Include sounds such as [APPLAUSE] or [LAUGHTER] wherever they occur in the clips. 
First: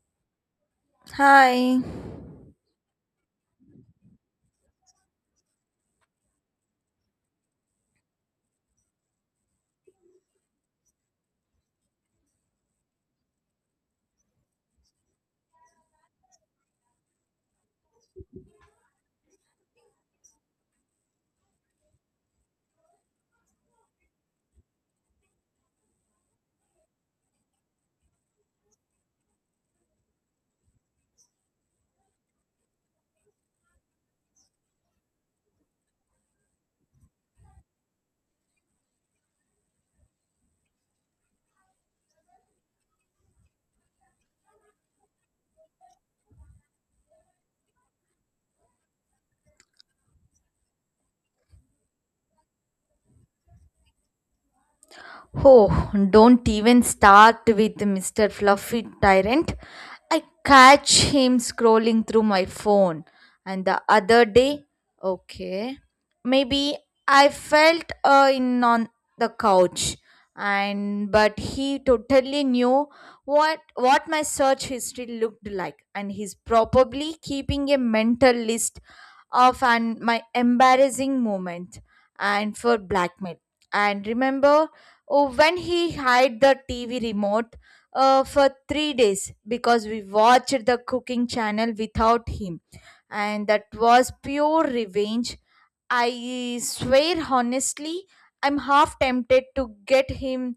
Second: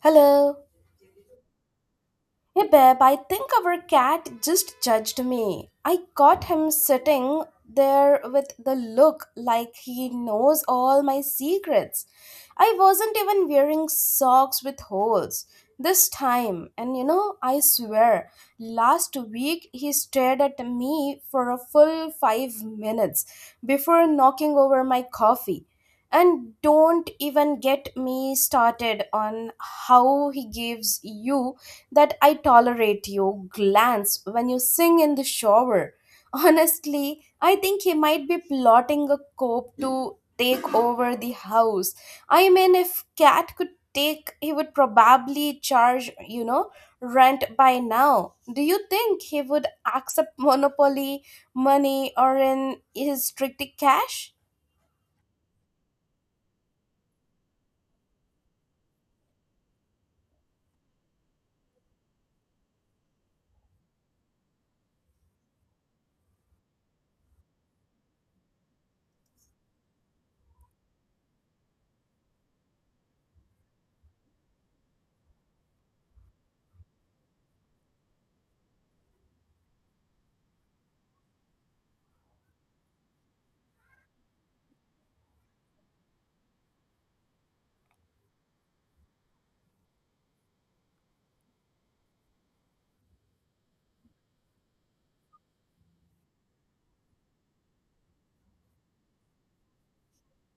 Hello. Hi. Hey babe, I think our cat just judged me. I caught him sitting there with the look like he knows all my secrets. I wasn't even wearing socks with holes this time, and you know, I swear, last week he stared at me for a full 5 minutes before knocking over my coffee. And don't even get me started on how he gives you that I tolerate you glance when you sing in the shower. [LAUGHS] Honestly, I think he might be plotting a coup to take over the house. I mean, if Cat could take, he would probably charge, you know, rent by now. Do you think he would accept monopoly money or in his strictly cash? Oh, don't even start with Mr. Fluffy Tyrant. I catch him scrolling through my phone. And the other day, okay, maybe I felt in on the couch and but he totally knew what my search history looked like, and he's probably keeping a mental list of and my embarrassing moment and for blackmail. And remember, oh, when he hid the TV remote for three days because we watched the cooking channel without him, and that was pure revenge. I swear, honestly, I'm half tempted to get him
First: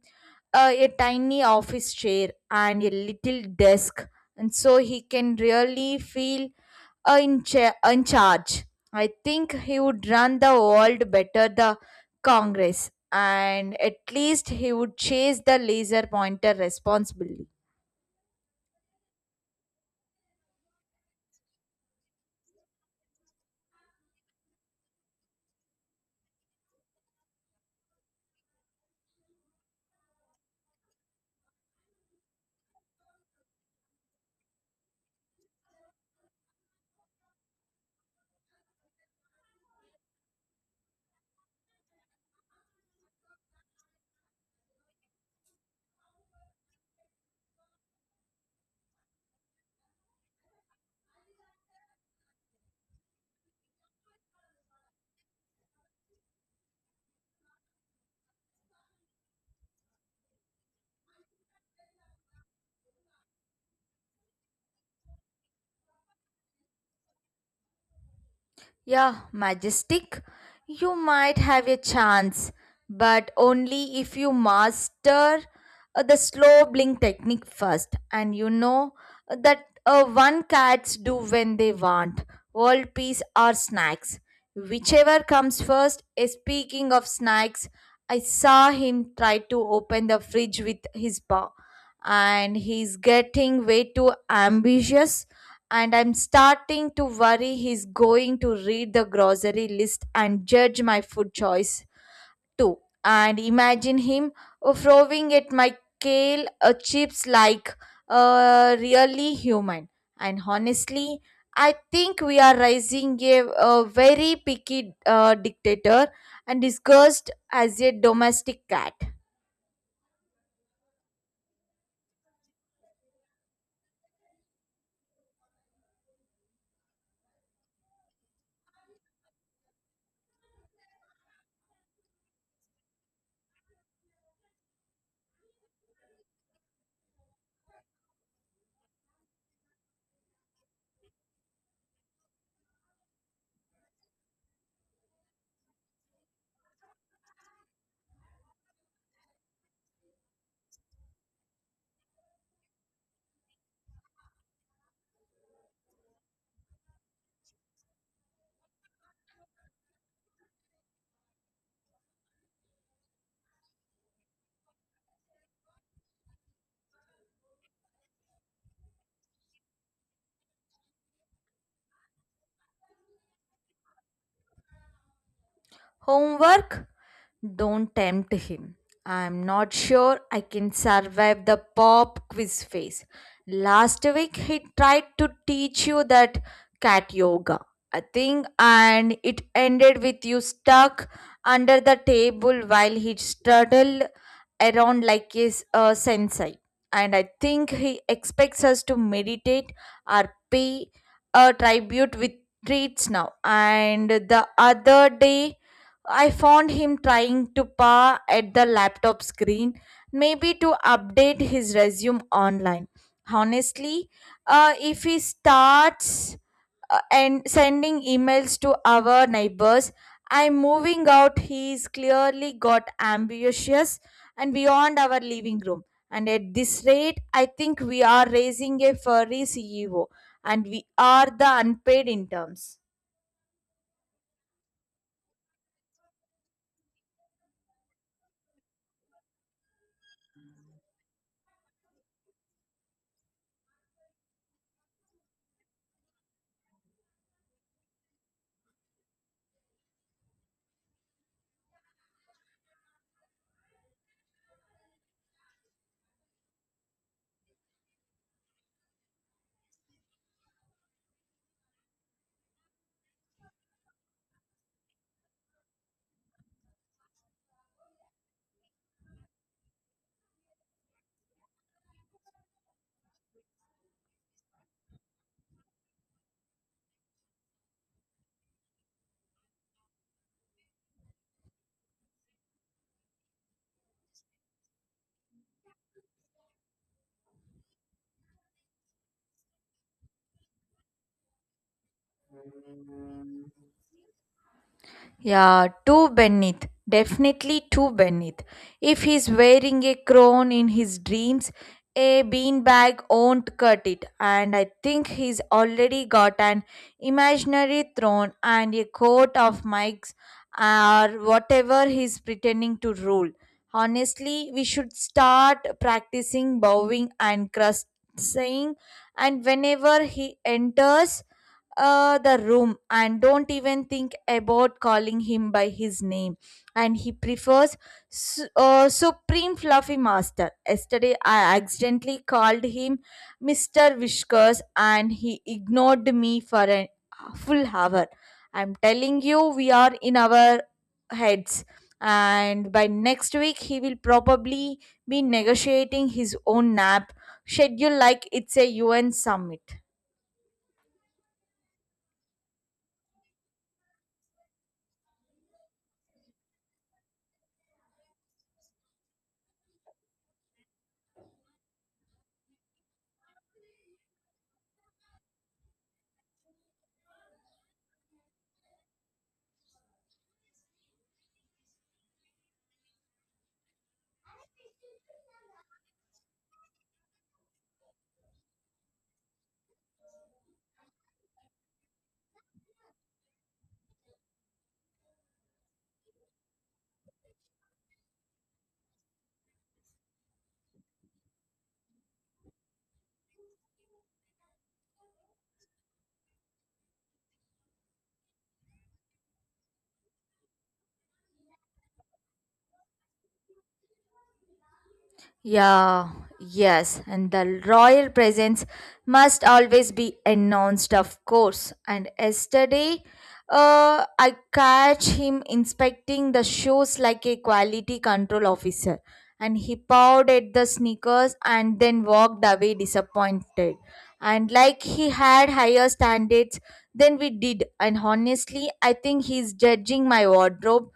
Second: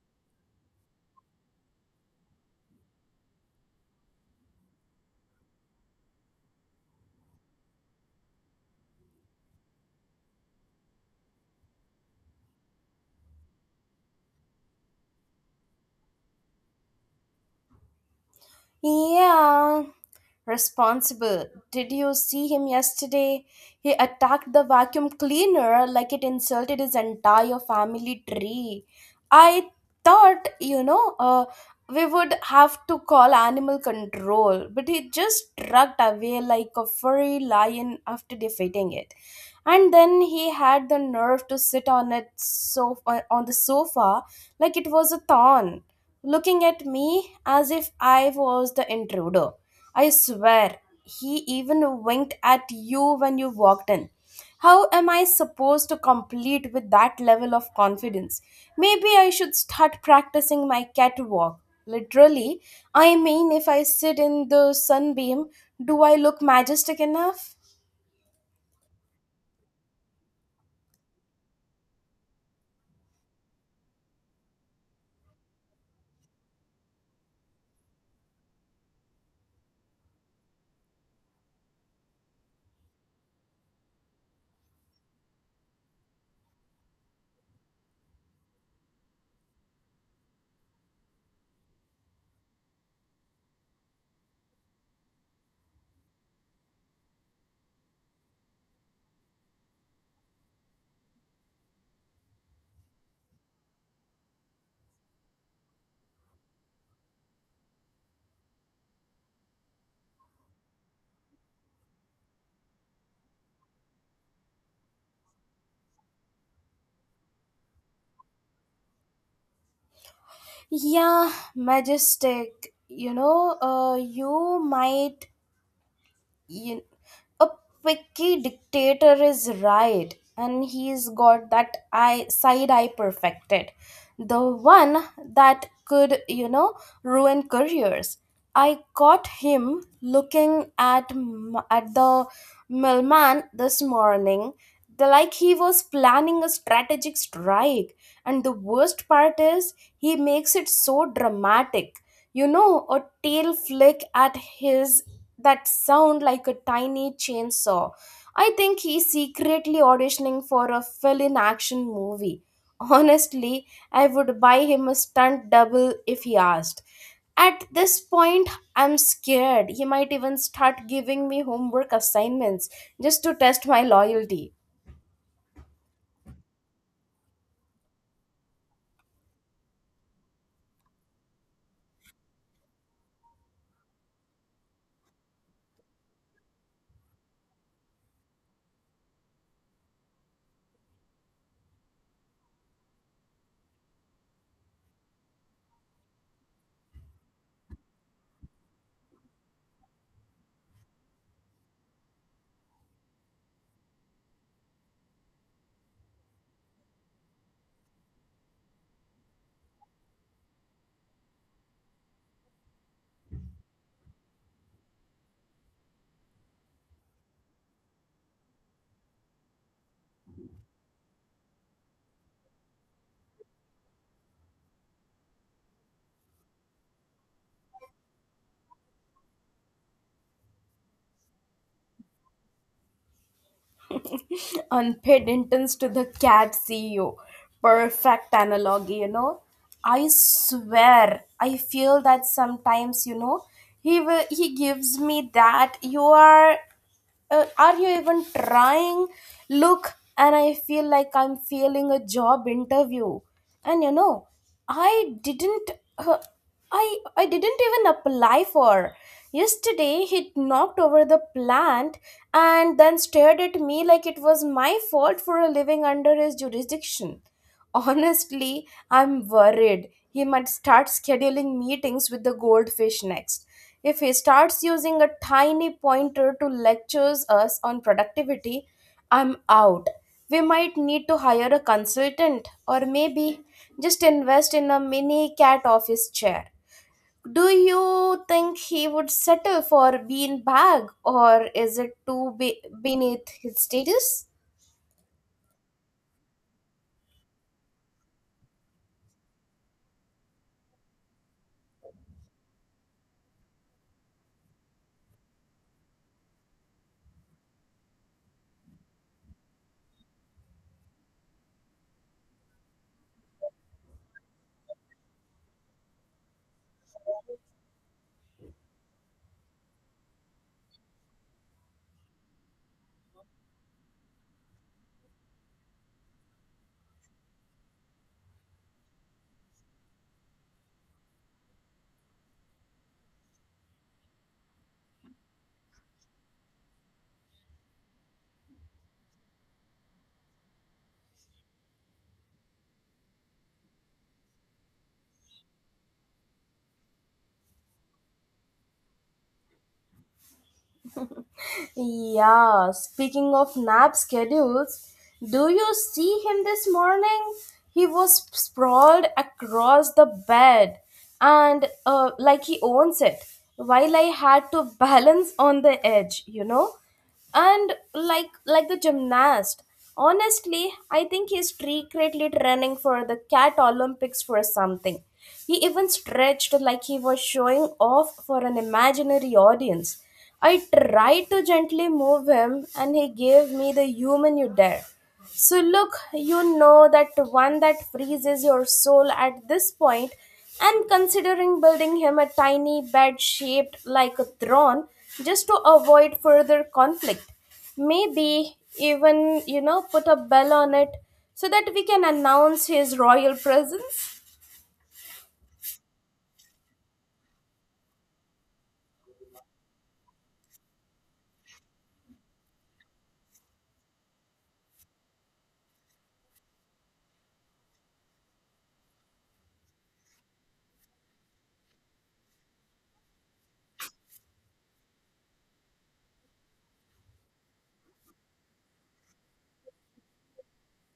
a tiny office chair and a little desk, and so he can really feel in charge. I think he would run the world better the Congress, and at least he would chase the laser pointer responsibly. Yeah, responsible. Did you see him yesterday? He attacked the vacuum cleaner like it insulted his entire family tree. I thought, we would have to call animal control, but he just dragged away like a furry lion after defeating it. And then he had the nerve to sit on it, on the sofa like it was a thorn, looking at me as if I was the intruder. I swear, he even winked at you when you walked in. How am I supposed to complete with that level of confidence? Maybe I should start practicing my catwalk. Literally, I mean, if I sit in the sunbeam, do I look majestic enough? Yeah, majestic. You might have a chance, but only if you master the slow blink technique first. And you know that one cats do when they want world peace or snacks. Whichever comes first. Speaking of snacks, I saw him try to open the fridge with his paw, and he's getting way too ambitious, and I'm starting to worry he's going to read the grocery list and judge my food choice too. And imagine him throwing at my kale chips like a really human. And honestly, I think we are raising a very picky dictator and disgust as a domestic cat. Yeah, majestic. You, a picky dictator is right, and he's got that eye side eye perfected, the one that could, you know, ruin careers. I caught him looking at the mailman this morning, the, like he was planning a strategic strike. And the worst part is he makes it so dramatic, you know, a tail flick at his that sound like a tiny chainsaw. I think he's secretly auditioning for a fill in action movie. [LAUGHS] Honestly, I would buy him a stunt double if he asked. At this point, I'm scared. He might even start giving me homework assignments just to test my loyalty. Homework? Don't tempt him. I'm not sure I can survive the pop quiz phase. Last week he tried to teach you that cat yoga, I think, and it ended with you stuck under the table while he straddled around like his sensei. And I think he expects us to meditate or pay a tribute with treats now. And the other day, I found him trying to paw at the laptop screen, maybe to update his resume online. Honestly, if he starts and sending emails to our neighbors, I'm moving out. He's clearly got ambitious and beyond our living room. And at this rate, I think we are raising a furry CEO, and we are the unpaid interns. [LAUGHS] Unpaid interns to the cat CEO. Perfect analogy, you know. I swear, I feel that sometimes, you know, he gives me that you are you even trying look, and I feel like I'm failing a job interview. And you know, i didn't uh, I didn't even apply for. Yesterday he knocked over the plant and then stared at me like it was my fault for living under his jurisdiction. Honestly, I'm worried he might start scheduling meetings with the goldfish next. If he starts using a tiny pointer to lectures us on productivity, I'm out. We might need to hire a consultant or maybe just invest in a mini cat office chair. Do you think he would settle for bean bag or is it too beneath his status? Yeah, too beneath. Definitely too beneath. If he's wearing a crown in his dreams, a beanbag won't cut it. And I think he's already got an imaginary throne and a coat of mics or whatever he's pretending to rule. Honestly, we should start practicing bowing and crust saying and whenever he enters the room, and don't even think about calling him by his name. And he prefers Supreme Fluffy Master. Yesterday, I accidentally called him Mr. Whiskers and he ignored me for a full hour. I'm telling you, we are in our heads. And by next week, he will probably be negotiating his own nap schedule like it's a UN summit. Yeah, speaking of nap schedules, do you see him this morning? He was sprawled across the bed and like he owns it, while I had to [LAUGHS] balance on the edge, you know, and like the gymnast. Honestly, I think he's secretly training for the cat olympics for something. He even stretched like he was showing off for an imaginary audience. I tried to gently move him and he gave me the human you dare so look, you know, that one that freezes your soul. At this point, and considering building him a tiny bed shaped like a throne just to avoid further conflict. Maybe even, you know, put a bell on it so that we can announce his royal presence. Yeah, yes, and the royal presence must always be announced, of course. And yesterday, I catch him inspecting the shoes like a quality control officer, and he pawed at the sneakers and then walked away disappointed. And like he had higher standards than we did, and honestly, I think he's judging my wardrobe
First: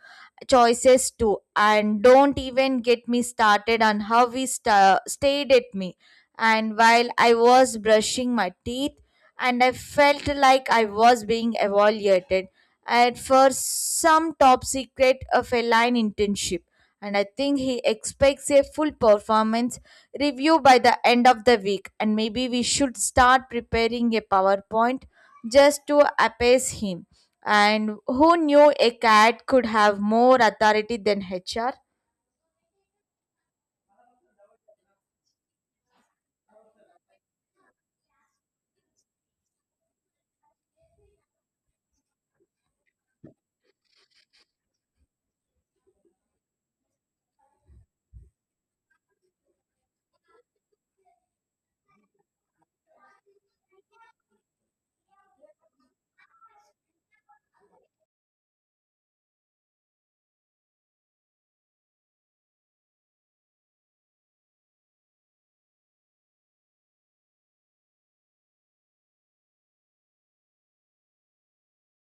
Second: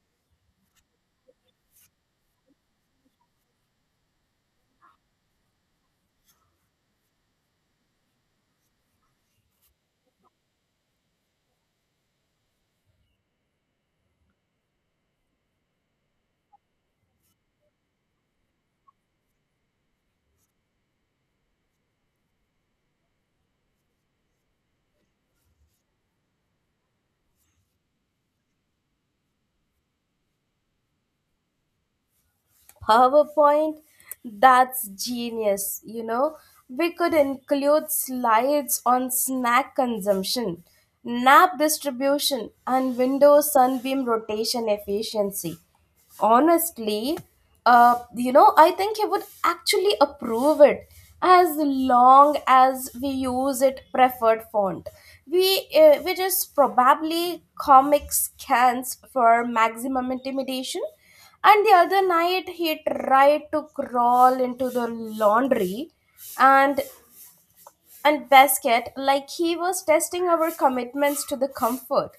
choices too, and don't even get me started on how we stayed at me and while I was brushing my teeth, and I felt like I was being evaluated and for some top secret of a line internship. And I think he expects a full performance review by the end of the week. And maybe we should start preparing a PowerPoint just to appease him. And who knew a cat could have more authority than HR? PowerPoint, that's genius, you know. We could include slides on snack consumption, nap distribution, and window sunbeam rotation efficiency. Honestly, you know, I think he would actually approve it as long as we use it preferred font. Which is probably comic scans for maximum intimidation. And the other night, he tried to crawl into the laundry, and and basket like he was testing our commitments to the comfort.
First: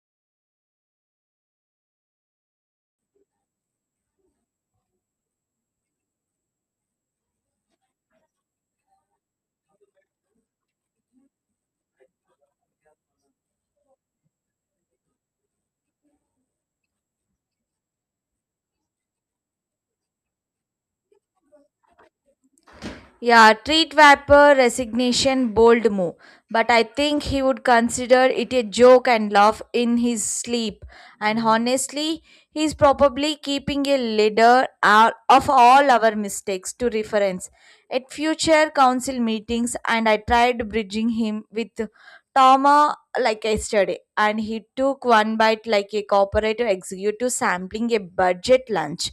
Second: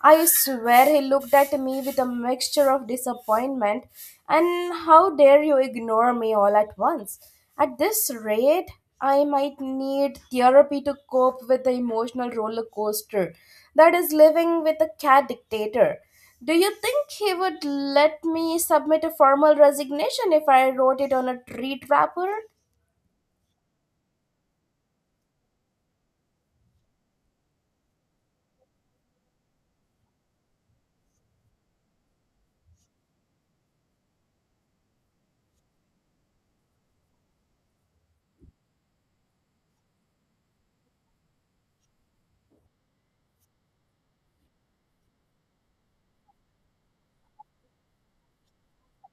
I swear he looked at me with a mixture of disappointment and how dare you ignore me all at once. At this rate, I might need therapy to cope with the emotional roller coaster that is living with a cat dictator. Do you think he would let me submit a formal resignation if I wrote it on a treat wrapper? Yeah, treat Vapor resignation, bold move, but I think he would consider it a joke and laugh in his sleep. And honestly, he's probably keeping a leader out of all our mistakes to reference at future council meetings. And I tried bridging him with Toma like yesterday, and he took one bite like a corporate executive sampling a budget lunch,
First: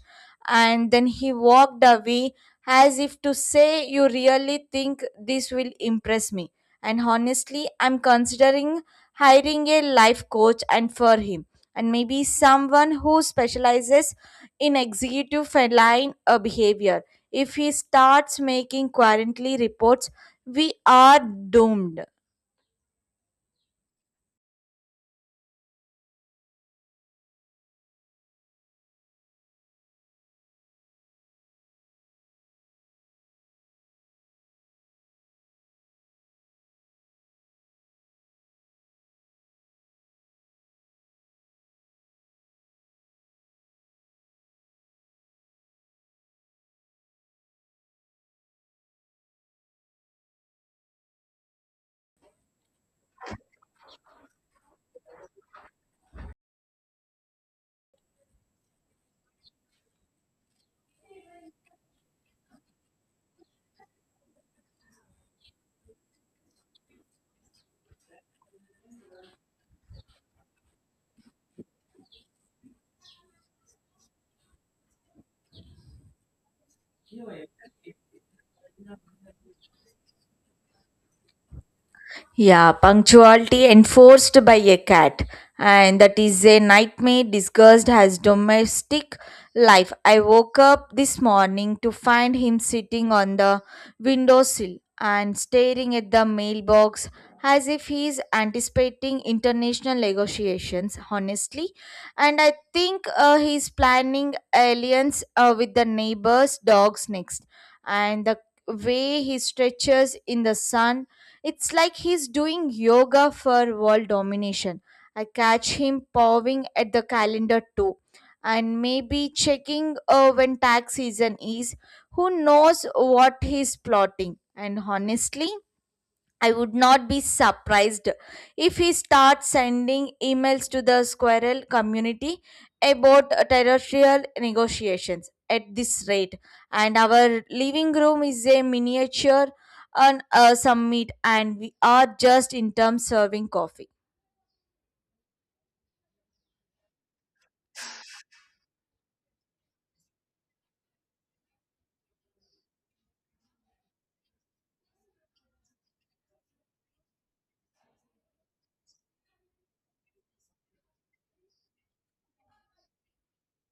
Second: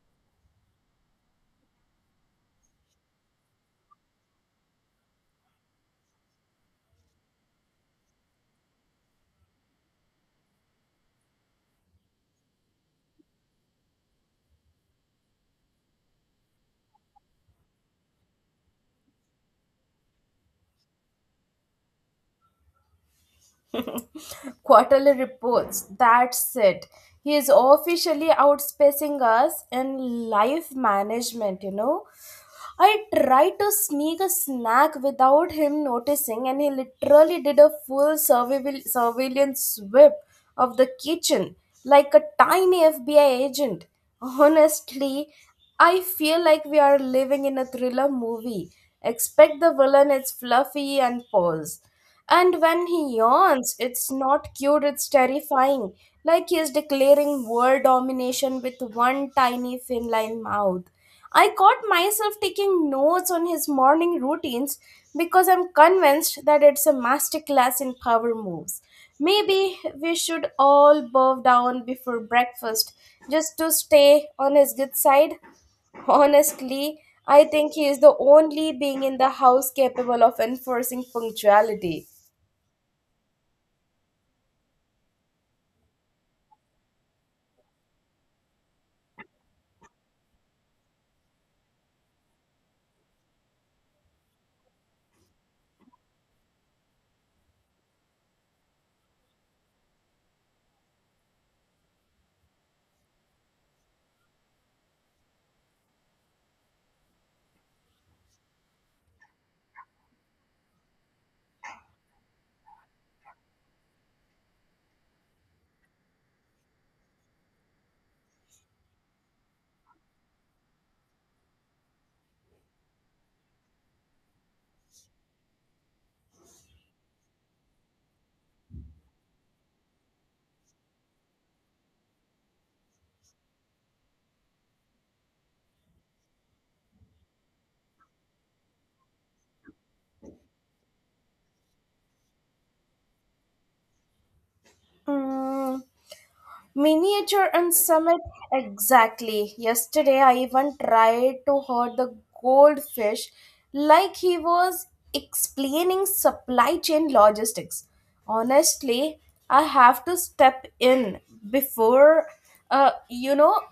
and then he walked away as if to say, "You really think this will impress me?" And honestly, I'm considering hiring a life coach and for him, and maybe someone who specializes in executive feline behavior. If he starts making quarterly reports, we are doomed. Quarterly reports. That's it. He is officially outspacing us in life management, you know. I tried to sneak a snack without him noticing, and he literally did a full survival surveillance sweep of the kitchen like a tiny FBI agent. Honestly, I feel like we are living in a thriller movie. Expect the villain is fluffy and pose. And when he yawns, it's not cute, it's terrifying. Like he is declaring world domination with one tiny feline mouth. I caught myself taking notes on his morning routines because I'm convinced that it's a masterclass in power moves. Maybe we should all bow down before breakfast just to stay on his good side. Honestly, I think he is the only being in the house capable of enforcing punctuality. Yeah, punctuality enforced by a cat, and that is a nightmare disguised as domestic life. I woke up this morning to find him sitting on the windowsill and staring at the mailbox as if he is anticipating international negotiations, honestly. And I think he is planning alliance with the neighbor's dogs next. And the way he stretches in the sun, it's like he's doing yoga for world domination. I catch him pawing at the calendar too, and maybe checking when tax season is. Who knows what he's plotting? And honestly, I would not be surprised if he starts sending emails to the squirrel community about territorial negotiations at this rate. And our living room is a miniature on a summit, and we are just in terms serving coffee. Mm, miniature and summit exactly. Yesterday, I even tried to hurt the goldfish like he was explaining supply chain logistics. Honestly, I have to step in before, you know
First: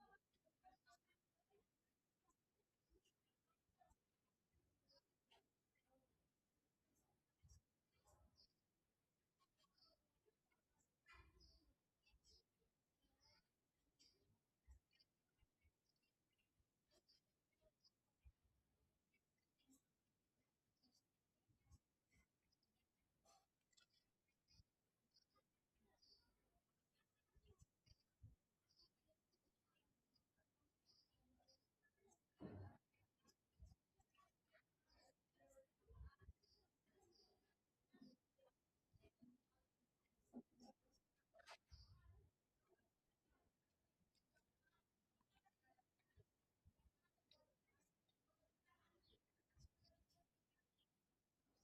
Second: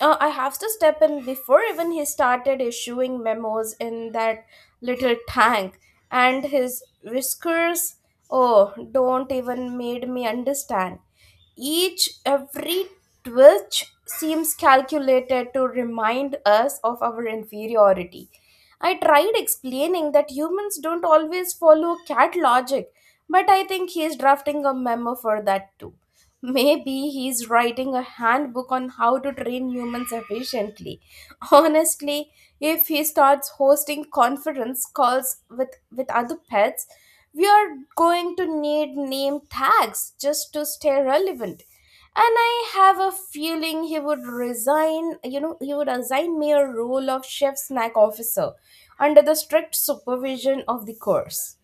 I have to step in before even he started issuing memos in that little tank. And his whiskers, oh, don't even made me understand. Each, every twitch seems calculated to remind us of our inferiority. I tried explaining that humans don't always follow cat logic, but I think he is drafting a memo for that too. Maybe he's writing a handbook on how to train humans efficiently. [LAUGHS] Honestly, if he starts hosting conference calls with other pets, we are going to need name tags just to stay relevant. And I have a feeling he would resign, you know, he would assign me a role of chef snack officer under the strict supervision of the course.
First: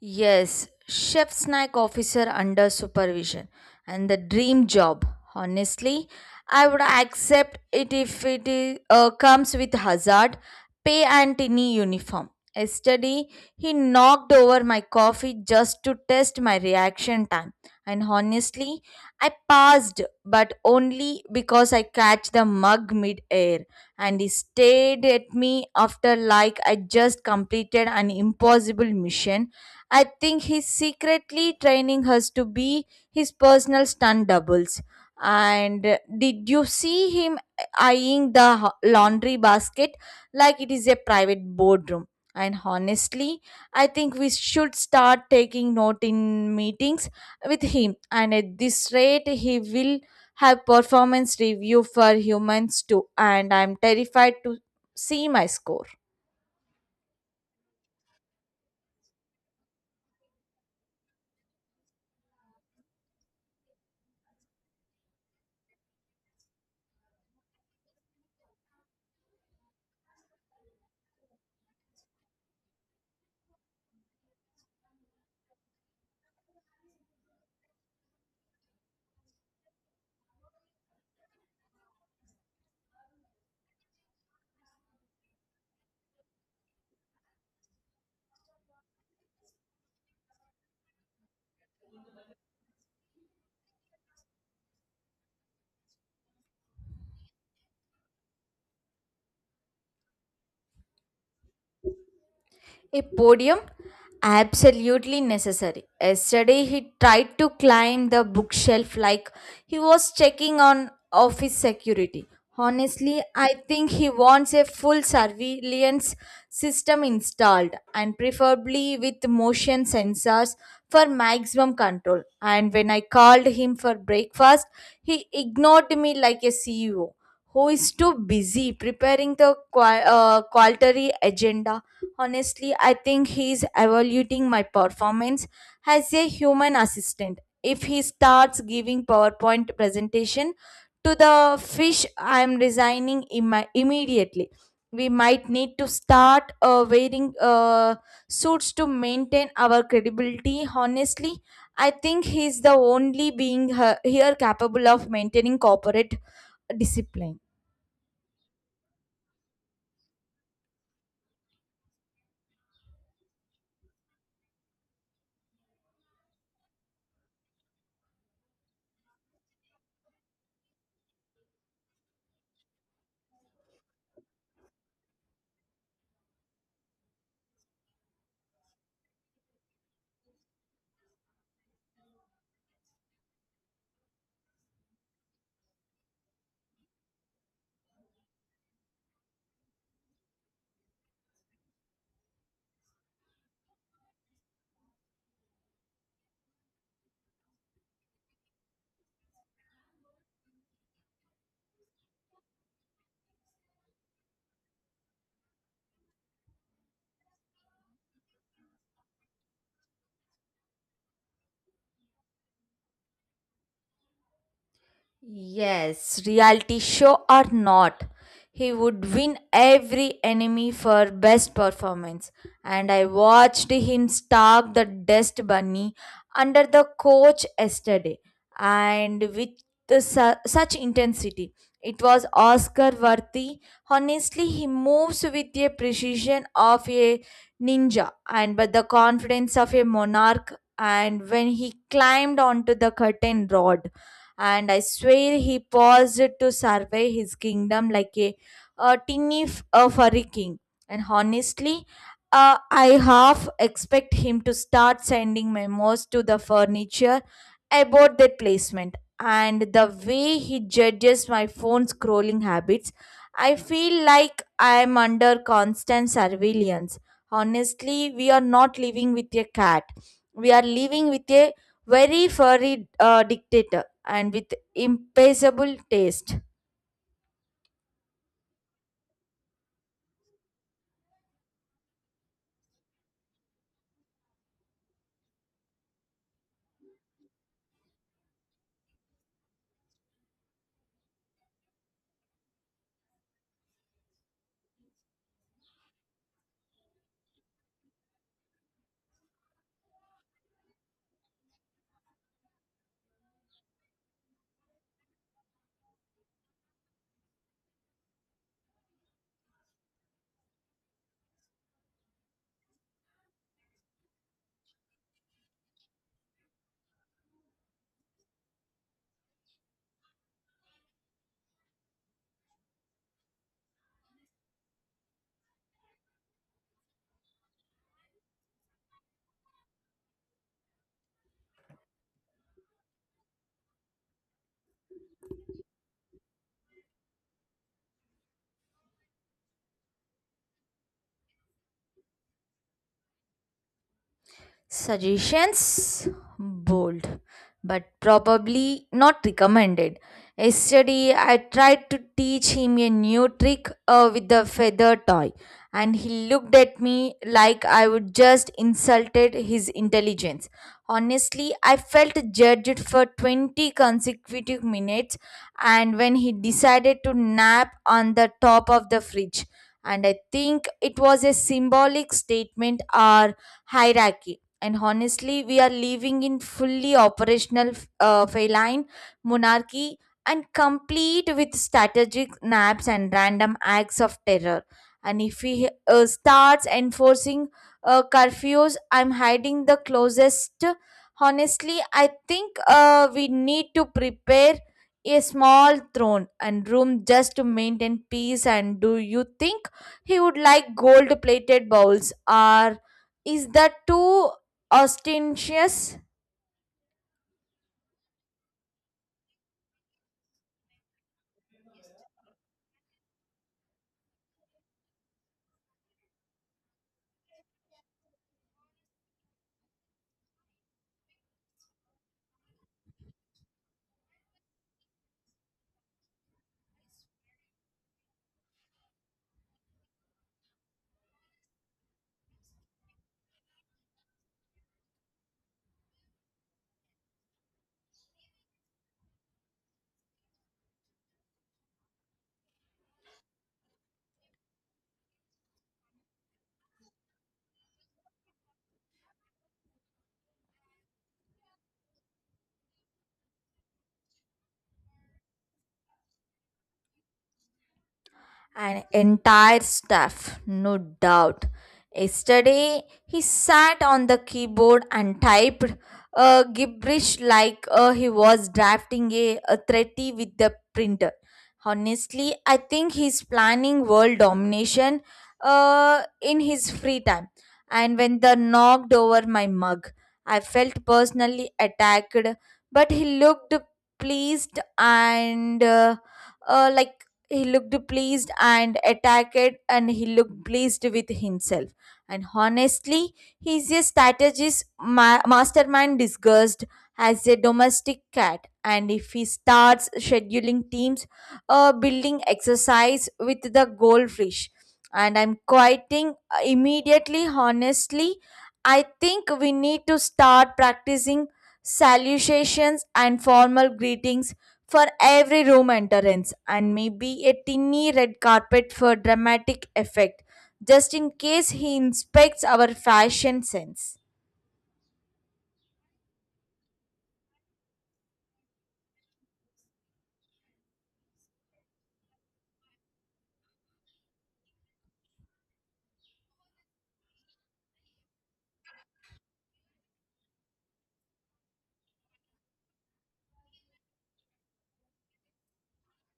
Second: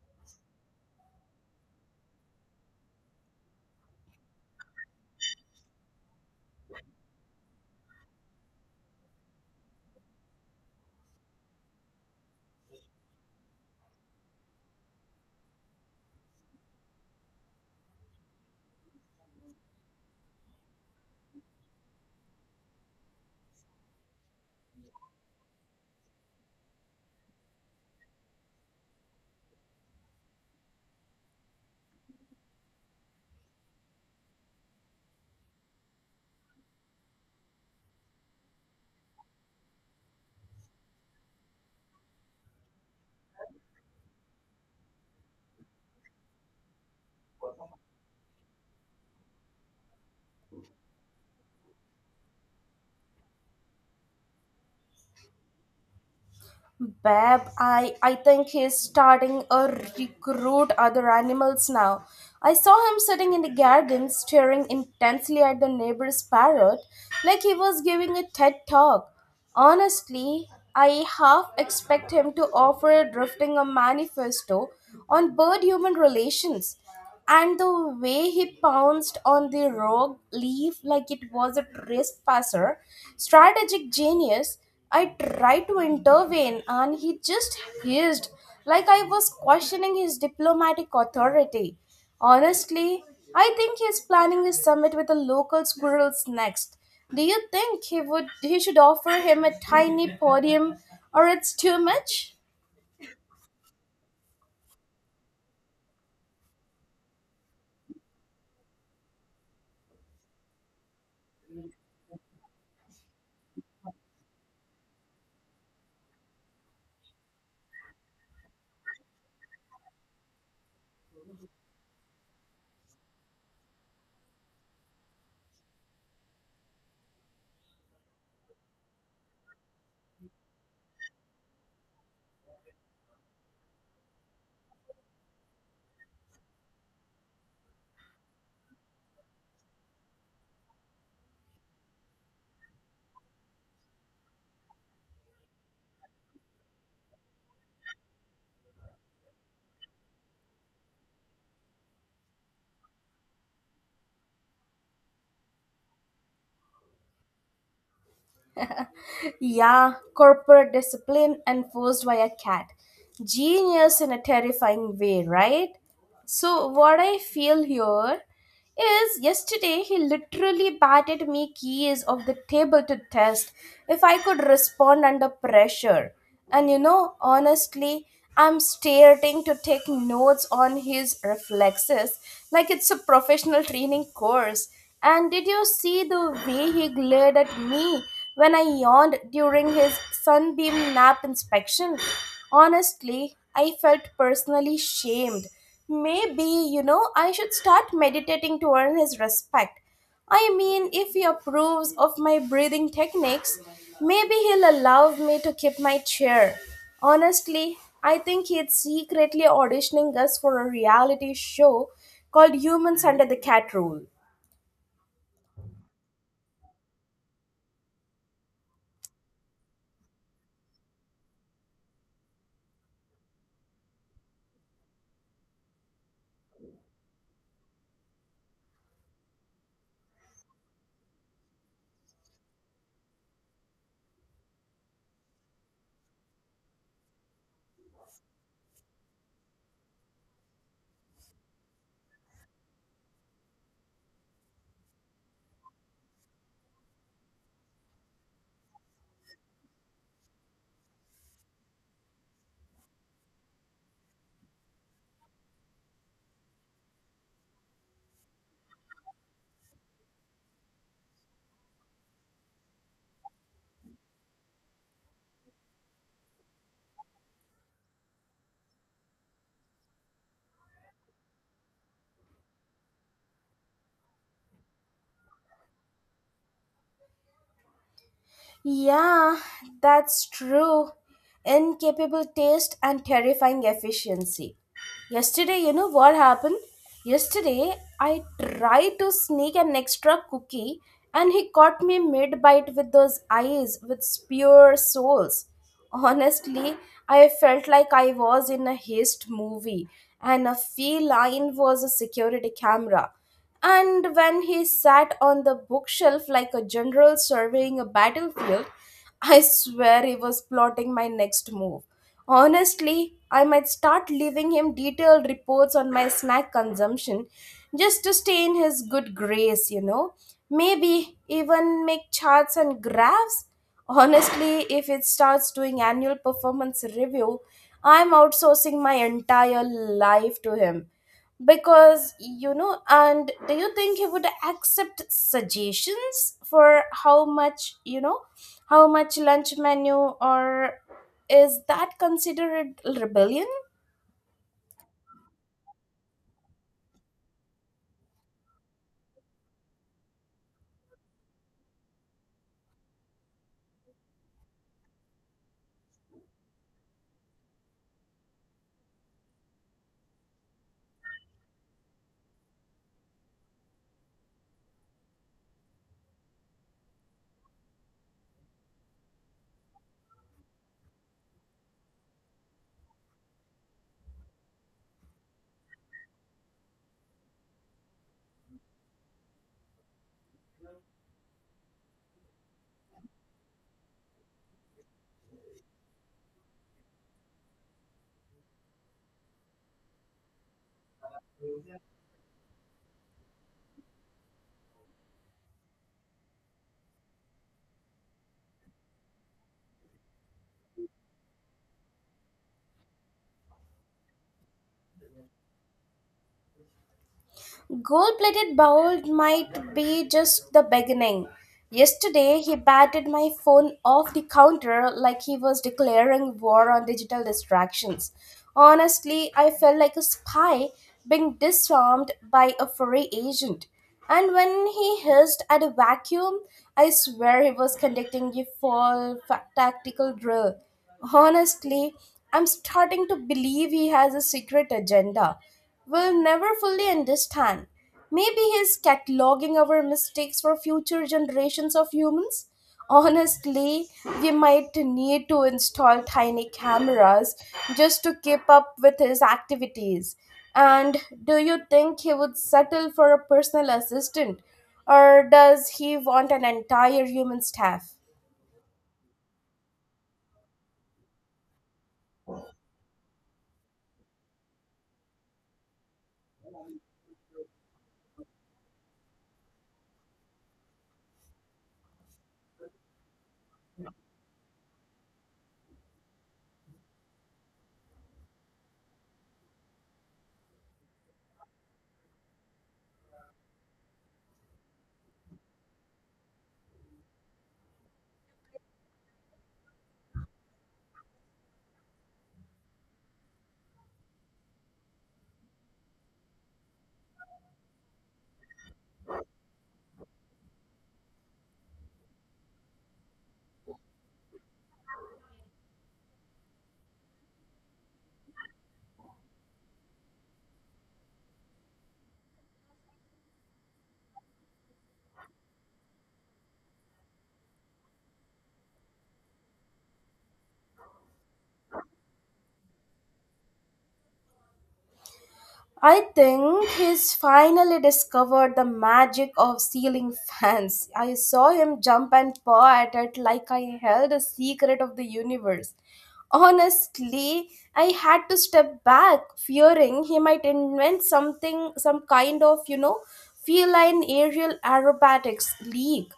Yes, chef snack officer under supervision, and the dream job. Honestly, I would accept it if it comes with hazard pay and tiny uniform. Yesterday, he knocked over my coffee just to test my reaction time. And honestly, I passed, but only because I catch the mug mid-air. And he stared at me after like I just completed an impossible mission. I think he's secretly training her to be his personal stunt doubles. And did you see him eyeing the laundry basket like it is a private boardroom? And honestly, I think we should start taking note in meetings with him. And at this rate, he will have performance review for humans too. And I'm terrified to see my score. Babe, I think he's starting a recruit other animals now. I saw him sitting in the garden staring intensely at the neighbor's parrot like he was giving a TED talk. Honestly, I half expect him to offer drifting a manifesto on bird human relations. And the way he pounced on the rogue leaf like it was a wrist passer, strategic genius. I tried to intervene and he just hissed like I was questioning his diplomatic authority. Honestly, I think he's planning his summit with the local squirrels next. Do you think he should offer him a tiny podium or it's too much? A podium? Absolutely necessary. Yesterday he tried to climb the bookshelf like he was checking on office security. Honestly, I think he wants a full surveillance system installed, and preferably with motion sensors for maximum control. And when I called him for breakfast, he ignored me like a CEO who is too busy preparing the quarterly agenda. Honestly, I think he's evaluating my performance as a human assistant. If he starts giving PowerPoint presentation to the fish, I'm resigning imma immediately. We might need to start wearing suits to maintain our credibility. Honestly, I think he's the only being here capable of maintaining corporate discipline. Yeah, corporate discipline enforced by a cat. Genius in a terrifying way, right? So, what I feel here is yesterday he literally batted me keys of the table to test if I could respond under pressure. And you know, honestly, I'm starting to take notes on his reflexes like it's a professional training course. And did you see the way he glared at me when I yawned during his sunbeam nap inspection? Honestly, I felt personally shamed. Maybe, you know, I should start meditating to earn his respect. I mean, if he approves of my breathing techniques, maybe he'll allow me to keep my chair. Honestly, I think he's secretly auditioning us for a reality show called Humans Under the Cat Rule. Yes, reality show or not, he would win every enemy for best performance. And I watched him stalk the dust bunny under the coach yesterday, and with such intensity. It was Oscar worthy. Honestly, he moves with a precision of a ninja and but the confidence of a monarch. And when he climbed onto the curtain rod, and I swear he paused to survey his kingdom like a a furry king. And honestly, I half expect him to start sending memos to the furniture about their placement. And the way he judges my phone scrolling habits, I feel like I am under constant surveillance. Honestly, we are not living with a cat. We are living with a very furry dictator and with impeccable taste. Yeah, that's true. Incapable taste and terrifying efficiency. Yesterday, you know what happened? Yesterday, I tried to sneak an extra cookie and he caught me mid bite with those eyes, with pure souls. Honestly, I felt like I was in a heist movie and a feline was a security camera. And when he sat on the bookshelf like a general surveying a battlefield, [LAUGHS] I swear he was plotting my next move. Honestly, I might start leaving him detailed reports on my snack consumption just to stay in his good grace, you know. Maybe even make charts and graphs. Honestly, if it starts doing annual performance review, I'm outsourcing my entire life to him. Because you know, and do you think he would accept suggestions for how much, you know, how much lunch menu or is that considered rebellion? Suggestions bold, but probably not recommended. Yesterday, I tried to teach him a new trick with the feather toy, and he looked at me like I would just insulted his intelligence. Honestly, I felt judged for 20 consecutive minutes, and when he decided to nap on the top of the fridge, and I think it was a symbolic statement or hierarchy. And honestly, we are living in fully operational feline monarchy, and complete with strategic naps and random acts of terror. And if he starts enforcing curfews, I'm hiding the closest. Honestly, I think we need to prepare a small throne and room just to maintain peace. And do you think he would like gold plated bowls, or is that too ostentatious? Gold plated bowl might be just the beginning. Yesterday, he batted my phone off the counter like he was declaring war on digital distractions. Honestly, I felt like a spy being disarmed by a foreign agent. And when he hissed at a vacuum, I swear he was conducting a full tactical drill. Honestly, I'm starting to believe he has a secret agenda will never fully understand. Maybe he's cataloging our mistakes for future generations of humans. Honestly, we might need to install tiny cameras just to keep up with his activities. And do you think he would settle for a personal assistant? Or does he want an entire human staff? An entire staff, no doubt. Yesterday, he sat on the keyboard and typed gibberish like he was drafting a treaty with the printer. Honestly, I think he's planning world domination in his free time. And when the knocked over my mug, I felt personally attacked, but pleased and uh, uh, like he looked pleased and attacked and he looked pleased with himself. And honestly, he's a strategist mastermind disguised as a domestic cat. And if he starts scheduling teams building exercise with the goldfish, and I'm quieting immediately. Honestly, I think we need to start practicing salutations and formal greetings for every room entrance, and maybe a tiny red carpet for dramatic effect just in case he inspects our fashion sense. I think he's finally discovered the magic of ceiling fans. I saw him jump and paw at it like I held a secret of the universe. Honestly, I had to step back, fearing he might invent something, some kind of, feline aerial aerobatics league.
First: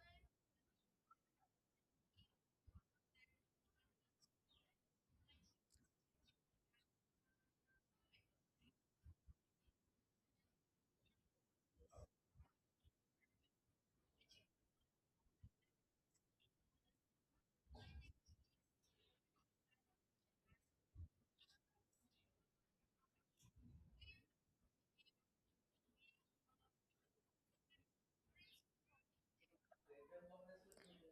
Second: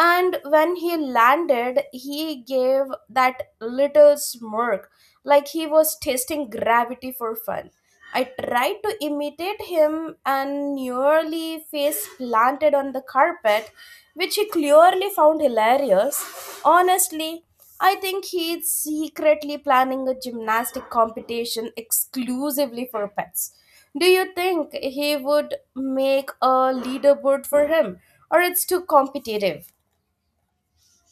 And when he landed, he gave that little smirk, like he was testing gravity for fun. I tried to imitate him and nearly face planted on the carpet, which he clearly found hilarious. Honestly, I think he's secretly planning a gymnastic competition exclusively for pets. Do you think he would make a leaderboard for him, or it's too competitive?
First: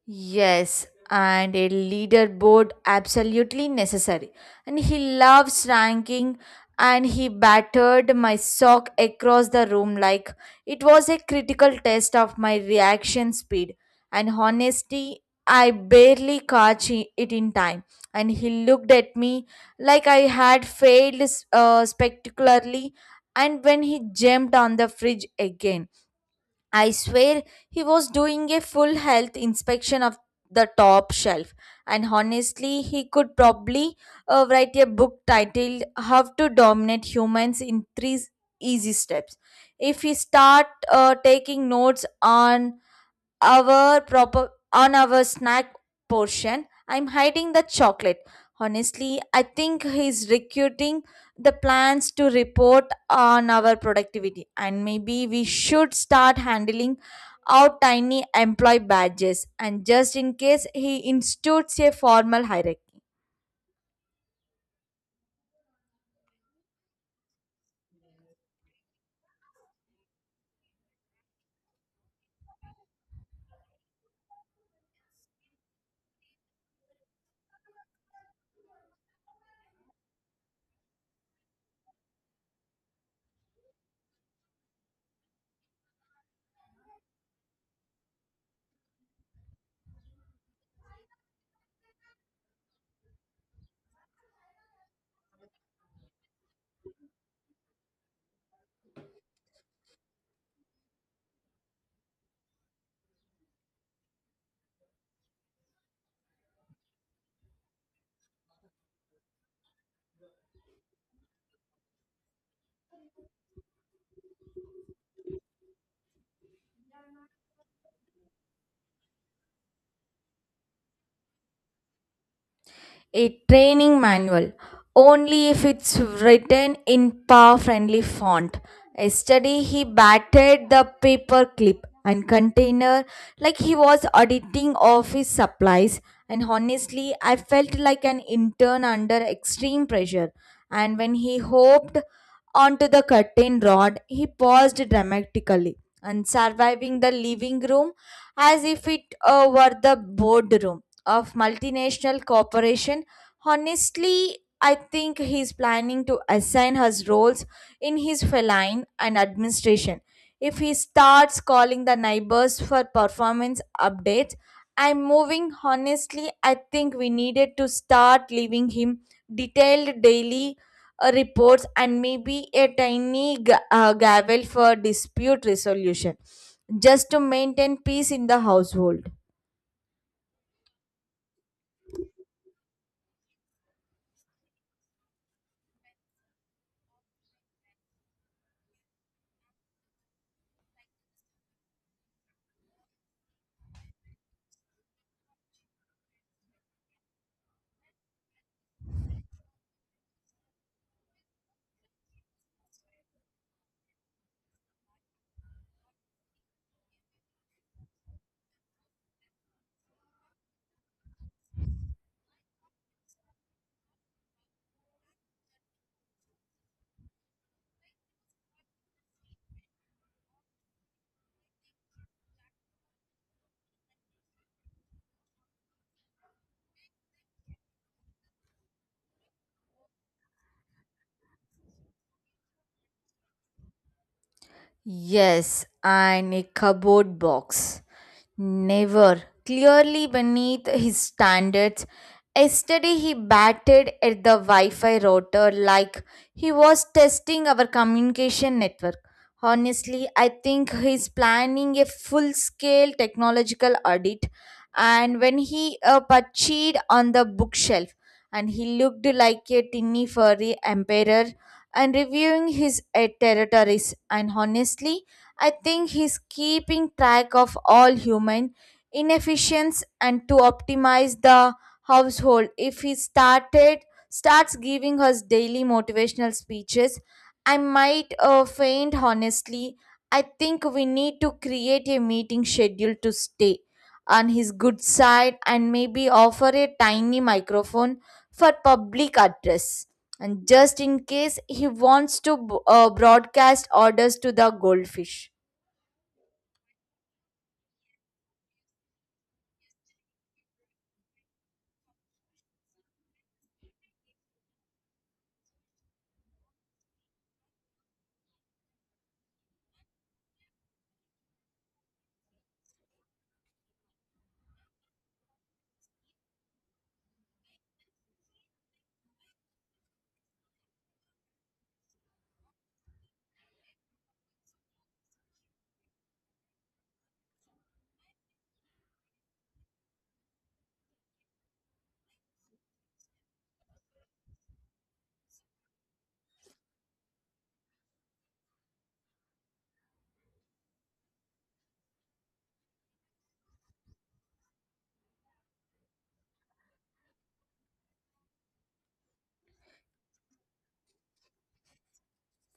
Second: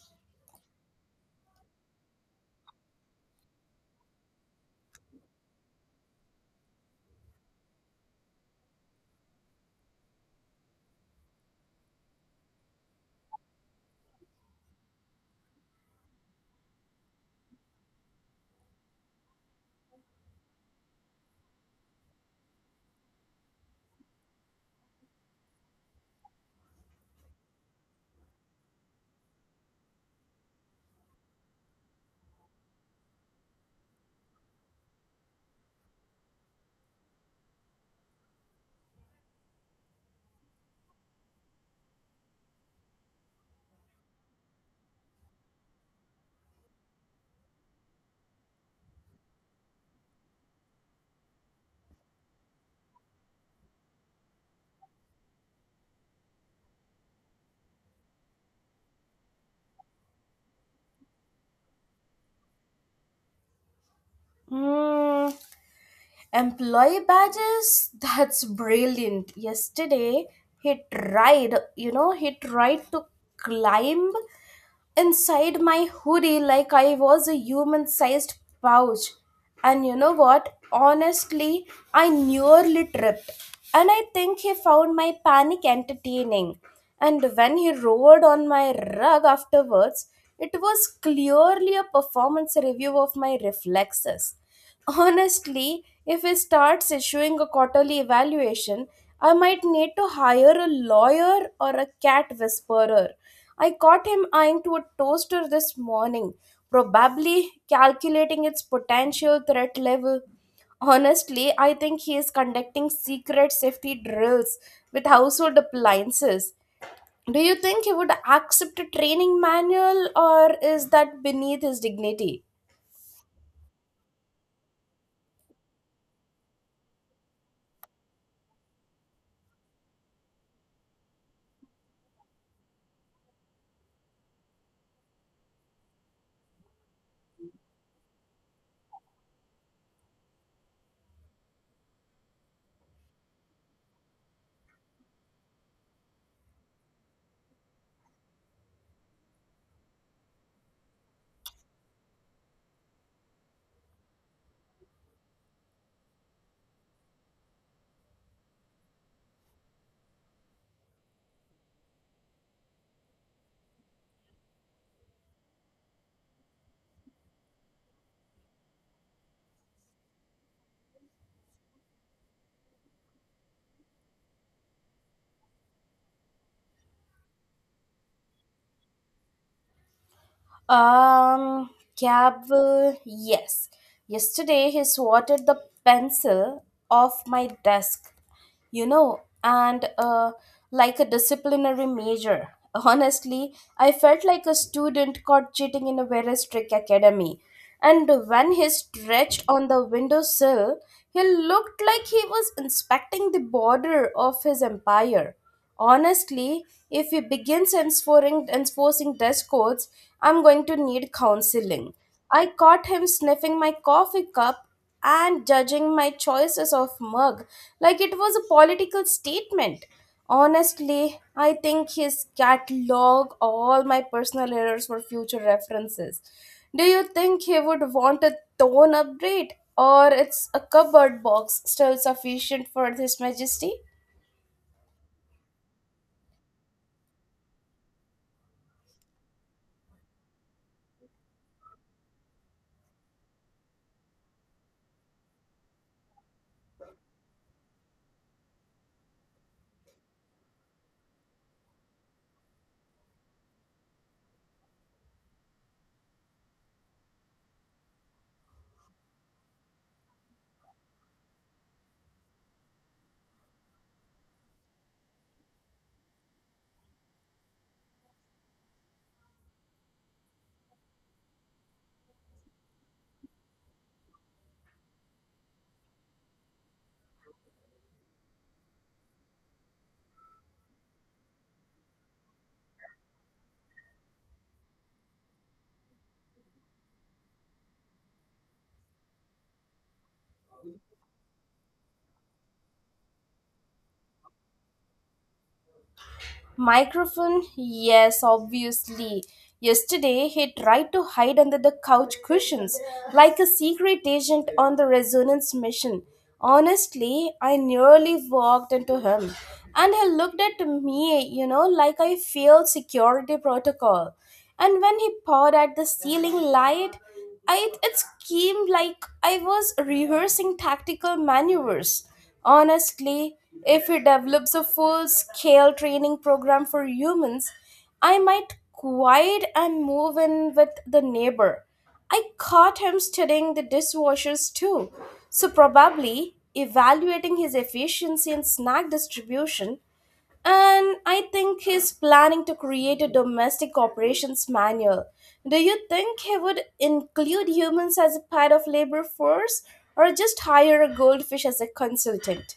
Yes, and a leaderboard absolutely necessary. And he loves ranking, and he battered my sock across the room like it was a critical test of my reaction speed and honesty. I barely caught it in time, and he looked at me like I had failed spectacularly. And when he jumped on the fridge again, I swear he was doing a full health inspection of the top shelf. And honestly, he could probably write a book titled How to Dominate Humans in Three Easy Steps. If we start taking notes on our proper on our snack portion. I'm hiding the chocolate. Honestly, I think he's recruiting the plans to report on our productivity, and maybe we should start handling out tiny employee badges and just in case he institutes a formal hierarchy. Hmm. Employee badges? That's brilliant. Yesterday, he tried, he tried to climb inside my hoodie like I was a human sized pouch. And you know what? Honestly, I nearly tripped. And I think he found my panic entertaining. And when he roared on my rug afterwards, it was clearly a performance review of my reflexes. Honestly, if he starts issuing a quarterly evaluation, I might need to hire a lawyer or a cat whisperer. I caught him eyeing to a toaster this morning, probably calculating its potential threat level. Honestly, I think he is conducting secret safety drills with household appliances. Do you think he would accept a training manual, or is that beneath his dignity? A training manual only if it's written in paw friendly font. Yesterday, he batted the paper clip and container like he was auditing office supplies. And honestly, I felt like an intern under extreme pressure. And when he hopped onto the curtain rod, he paused dramatically. And surviving the living room, as if it were the boardroom of multinational corporation. Honestly, I think he's planning to assign his roles in his feline and administration. If he starts calling the neighbors for performance updates, I'm moving. Honestly, I think we needed to start leaving him detailed daily reports and maybe a tiny gavel for dispute resolution just to maintain peace in the household. Um, Cab, yes. Yesterday he swatted the pencil off my desk, and like a disciplinary measure. [LAUGHS] Honestly, I felt like a student caught cheating in a very strict academy. And when he stretched on the windowsill, he looked like he was inspecting the border of his empire. Honestly, if he begins enforcing dress codes, I'm going to need counseling. I caught him sniffing my coffee cup and judging my choices of mug like it was a political statement. Honestly, I think he's catalog all my personal errors for future references. Do you think he would want a tone upgrade, or it's a cupboard box still sufficient for his majesty? Yes, and a cupboard box. Never. Clearly beneath his standards. Yesterday he batted at the Wi Fi router like he was testing our communication network. Honestly, I think he's planning a full scale technological audit. And when he perched on the bookshelf, and he looked like a tinny furry emperor and reviewing his territories, and honestly, I think he's keeping track of all human inefficiencies and to optimize the household. If he started starts giving us daily motivational speeches, I might faint honestly. I think we need to create a meeting schedule to stay on his good side and maybe offer a tiny microphone for public address and just in case he wants to broadcast orders to the goldfish. Microphone? Yes, obviously. Yesterday, he tried to hide under the couch cushions like a secret agent on the resonance mission. Honestly, I nearly walked into him. And he looked at me, like I failed security protocol. And when he pawed at the ceiling light, I, it, came like I was rehearsing tactical maneuvers. Honestly, if he develops a full scale training program for humans, I might quiet and move in with the neighbor. I caught him studying the dishwashers too, so probably evaluating his efficiency in snack distribution, and I think he's planning to create a domestic operations manual. Do you think he would include humans as a part of labor force, or just hire a goldfish as a consultant?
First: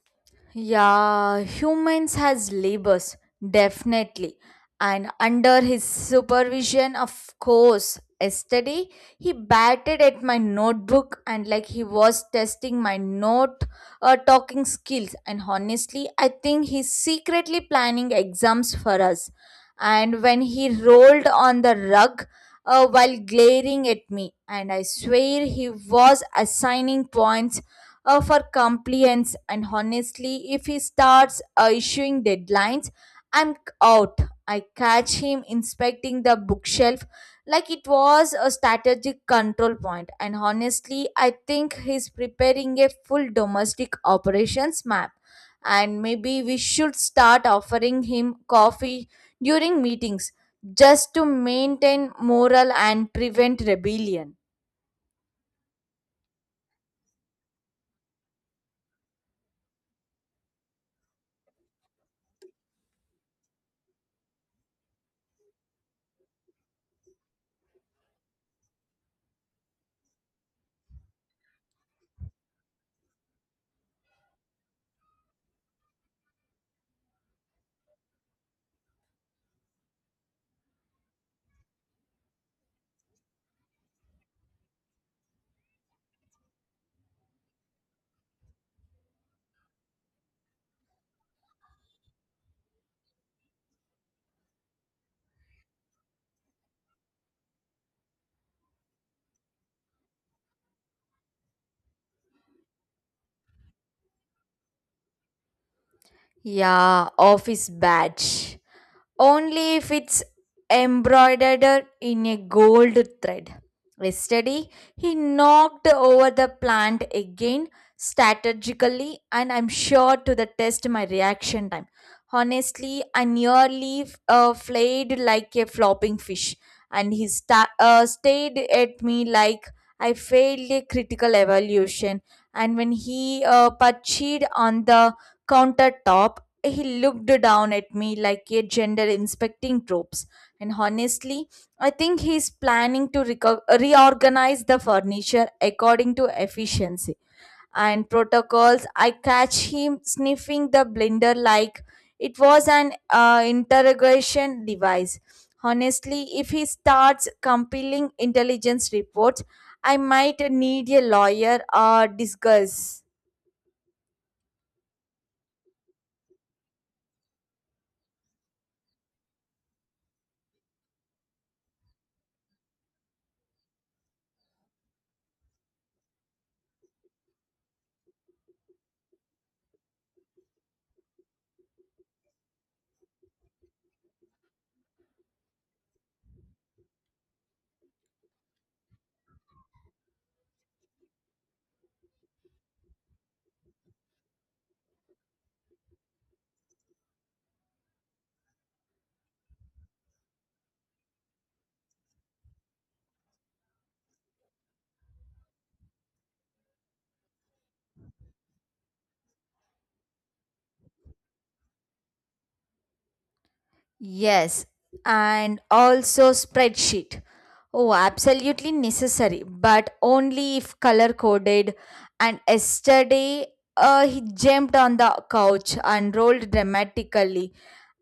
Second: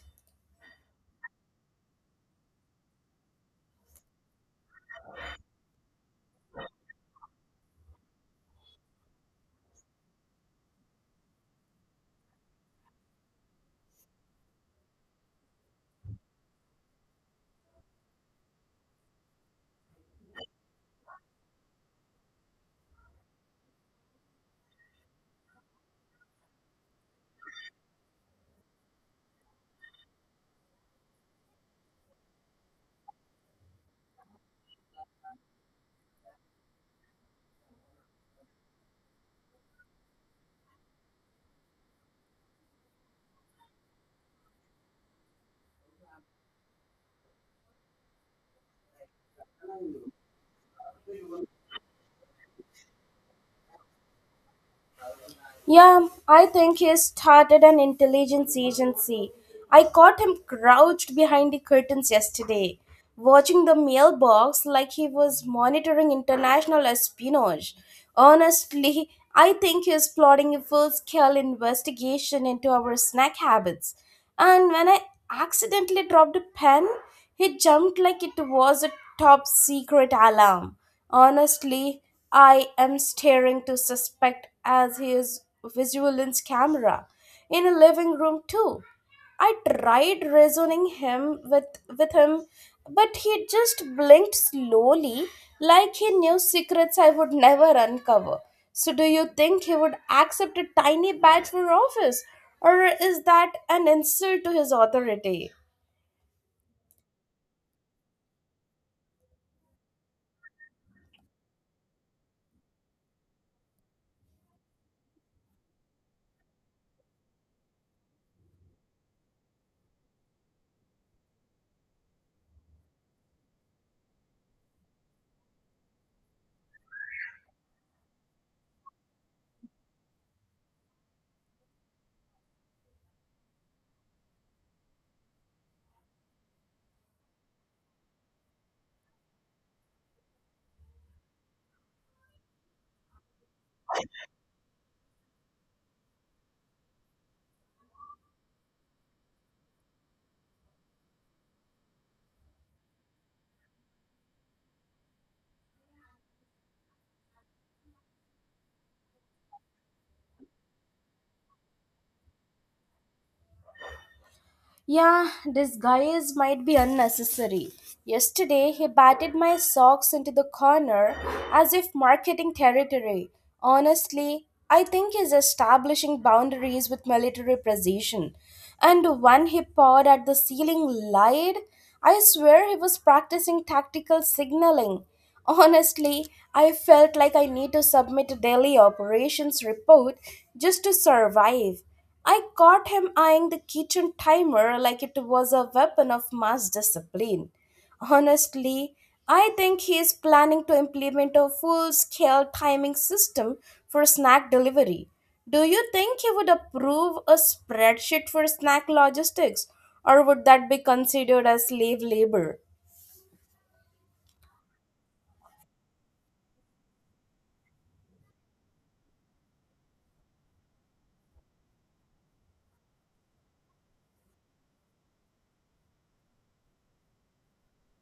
Yeah, humans has labors, definitely. And under his supervision, of course. Yesterday, he batted at my notebook and like he was testing my note talking skills. And honestly, I think he's secretly planning exams for us. And when he rolled on the rug while glaring at me, and I swear he was assigning points for compliance. And honestly, if he starts issuing deadlines, I'm out. I catch him inspecting the bookshelf like it was a strategic control point. And honestly, I think he's preparing a full domestic operations map, and maybe we should start offering him coffee during meetings just to maintain morale and prevent rebellion. Yeah, I think he started an intelligence agency. I caught him crouched behind the curtains yesterday, watching the mailbox like he was monitoring international espionage. Honestly, I think he is plotting a full scale investigation into our snack habits. And when I accidentally dropped a pen, he jumped like it was a top secret alarm. Honestly, I am staring to suspect as he is vigilance camera in a living room too. I tried reasoning him with him, but he just blinked slowly like he knew secrets I would never uncover. So do you think he would accept a tiny badge for office? Or is that an insult to his authority? Yeah, office badge only if it's embroidered in a gold thread. Yesterday, he knocked over the plant again strategically, and I'm sure to the test my reaction time. Honestly, I nearly flayed like a flopping fish, and he stared at me like I failed a critical evaluation. And when he perched on the countertop, he looked down at me like a gender inspecting troops. And honestly, I think he's planning to reorganize the furniture according to efficiency and protocols. I catch him sniffing the blender like it was an interrogation device. Honestly, if he starts compiling intelligence reports, I might need a lawyer or discuss. Yeah, disguise might be unnecessary. Yesterday, he batted my socks into the corner as if marketing territory. Honestly, I think he's establishing boundaries with military precision. And when he pawed at the ceiling light, I swear he was practicing tactical signaling. Honestly, I felt like I need to submit a daily operations report just to survive. I caught him eyeing the kitchen timer like it was a weapon of mass discipline. Honestly, I think he is planning to implement a full scale timing system for snack delivery. Do you think he would approve a spreadsheet for snack logistics, or would that be considered as slave labor? Yes, and also spreadsheet. Oh, absolutely necessary, but only if color coded. And yesterday, he jumped on the couch and rolled dramatically,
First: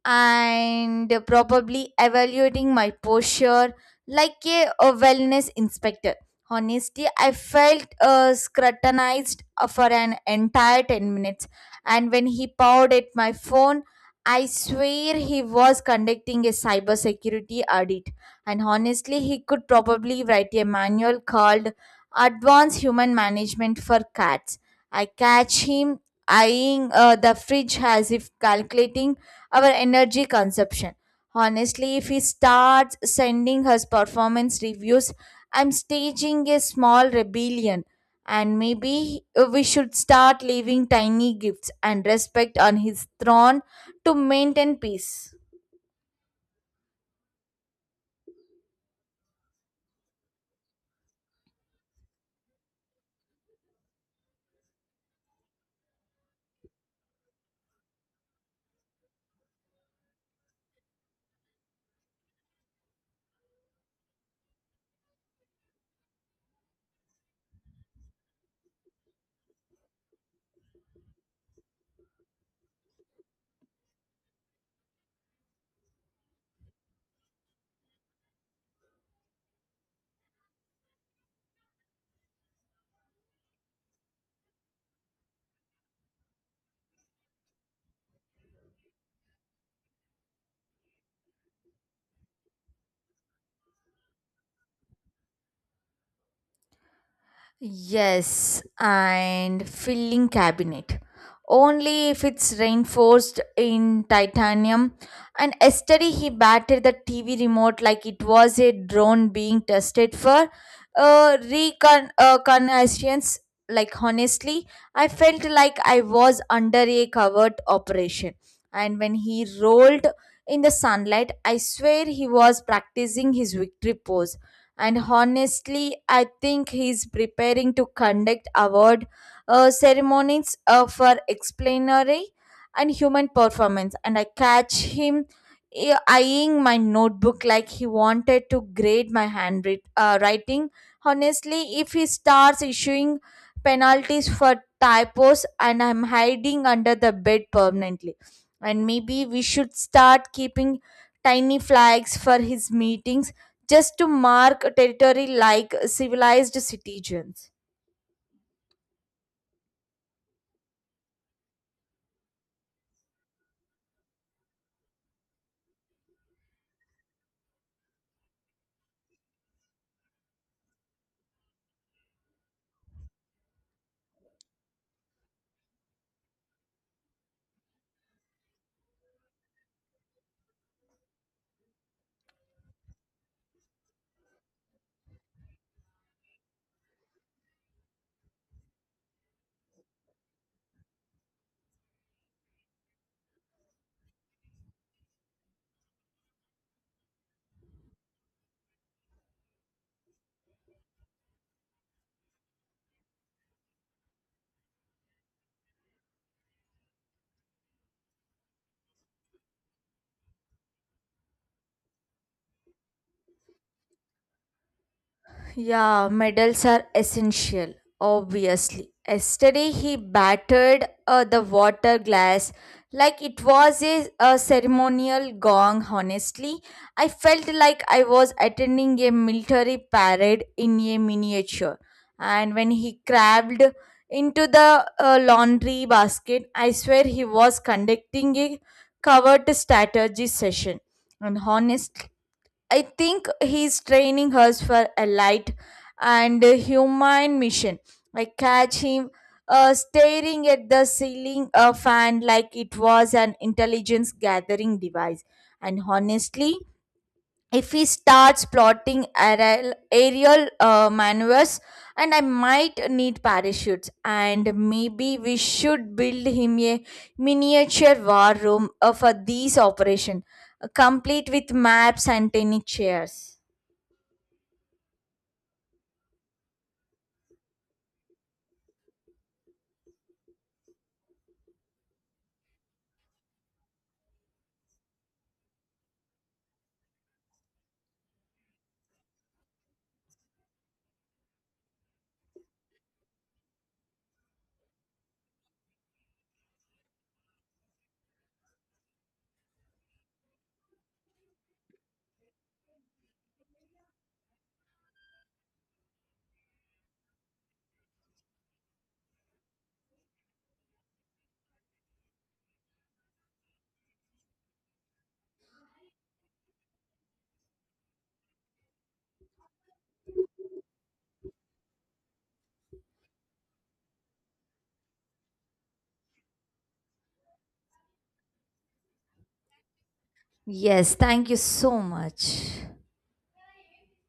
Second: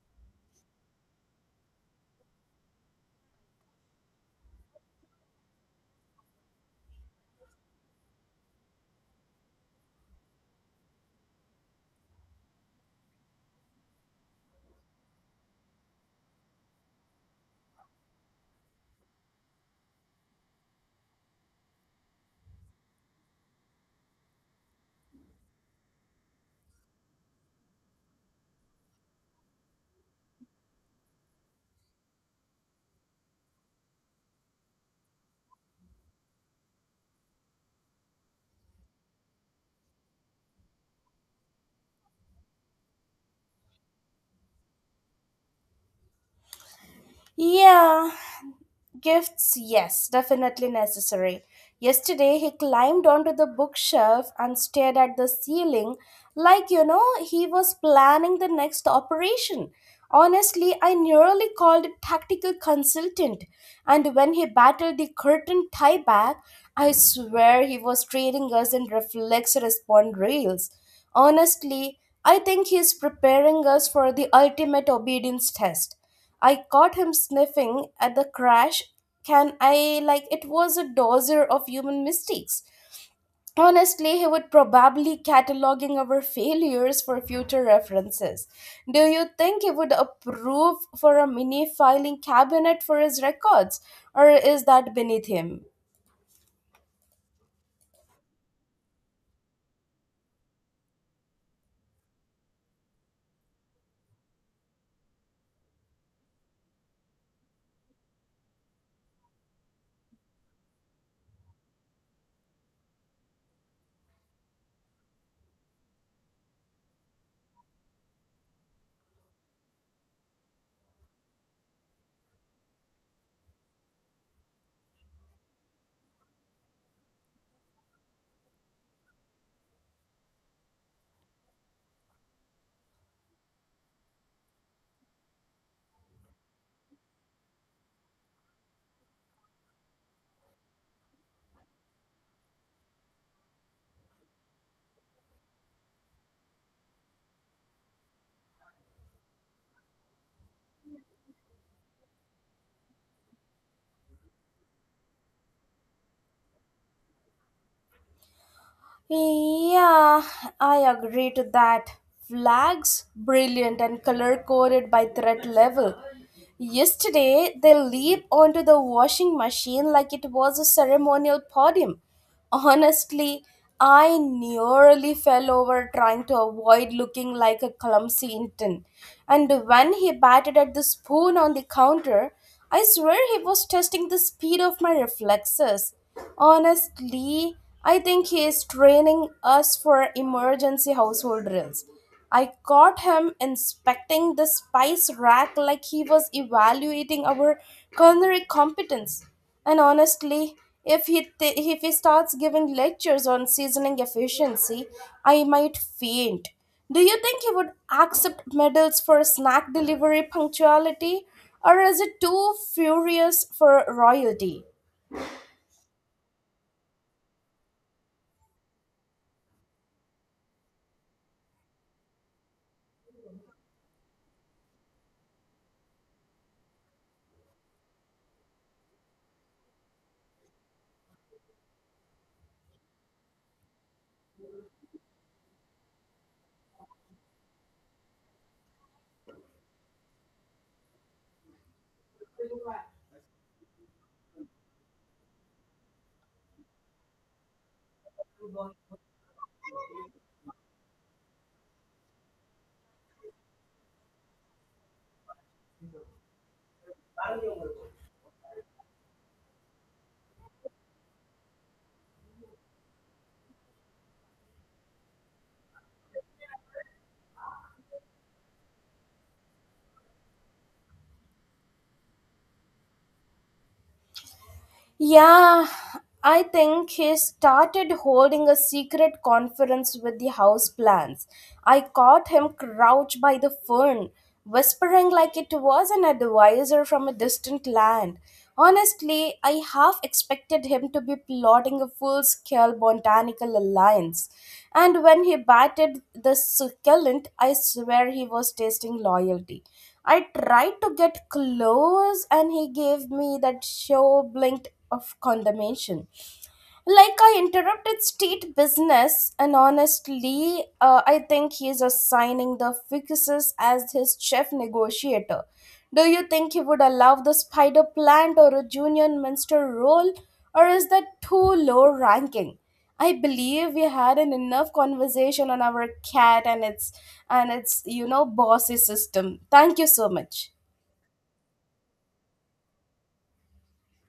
and probably evaluating my posture like a wellness inspector. Honestly, I felt scrutinized for an entire 10 minutes, and when he pawed at my phone, I swear he was conducting a cybersecurity audit, and honestly, he could probably write a manual called Advanced Human Management for Cats. I catch him eyeing the fridge as if calculating our energy consumption. Honestly, if he starts sending us performance reviews, I'm staging a small rebellion. And maybe we should start leaving tiny gifts and respect on his throne to maintain peace. Yeah, gifts, yes, definitely necessary. Yesterday, he climbed onto the bookshelf and stared at the ceiling like, he was planning the next operation. Honestly, I nearly called a tactical consultant. And when he battled the curtain tie back, I swear he was trading us in reflex respond reels. Honestly, I think he's preparing us for the ultimate obedience test. I caught him sniffing at the crash can I like it was a dozer of human mistakes. Honestly, he would probably cataloging our failures for future references. Do you think he would approve for a mini filing cabinet for his records, or is that beneath him? Yes, and filling cabinet. Only if it's reinforced in titanium. And yesterday he battered the TV remote like it was a drone being tested for reconnaissance. Like honestly, I felt like I was under a covert operation. And when he rolled in the sunlight, I swear he was practicing his victory pose. And honestly, I think he's preparing to conduct award ceremonies for explanatory and human performance. And I catch him eyeing my notebook like he wanted to grade my handwriting writing. Honestly, if he starts issuing penalties for typos, and I'm hiding under the bed permanently. And maybe we should start keeping tiny flags for his meetings just to mark territory like civilized citizens. Yeah, I agree to that. Flags, brilliant and color coded by threat level. Yesterday, they leaped onto the washing machine like it was a ceremonial podium. Honestly, I nearly fell over trying to avoid looking like a clumsy intern. And when he batted at the spoon on the counter, I swear he was testing the speed of my reflexes. Honestly, I think he is training us for emergency household drills. I caught him inspecting the spice rack like he was evaluating our culinary competence. And honestly, if he starts giving lectures on seasoning efficiency, I might faint. Do you think he would accept medals for snack delivery punctuality, or is it too furious for royalty? Yeah, medals are essential, obviously. Yesterday, he battered the water glass like it was a ceremonial gong, honestly. I felt like I was attending a military parade in a miniature. And when he crawled into the laundry basket, I swear he was conducting a covert strategy session. And honestly, I think he's training her for a light and humane mission. I catch him staring at the ceiling fan like it was an intelligence gathering device. And honestly, if he starts plotting aerial maneuvers, and I might need parachutes. And maybe we should build him a miniature war room for these operation, complete with maps and tennis chairs. Yeah, I think he started holding a secret conference with the house plants. I caught him crouched by the fern, whispering like it was an advisor from a distant land. Honestly, I half expected him to be plotting a full scale botanical alliance. And when he batted the succulent, I swear he was tasting loyalty. I tried to get close, and he gave me that show blink of condemnation. Like I interrupted state business, and honestly, I think he is assigning the ficus as his chief negotiator. Do you think he would allow the spider plant or a junior minister role, or is that too low ranking? I believe we had an enough conversation on our cat and its bossy system. Thank you so much. Yes, thank you so much.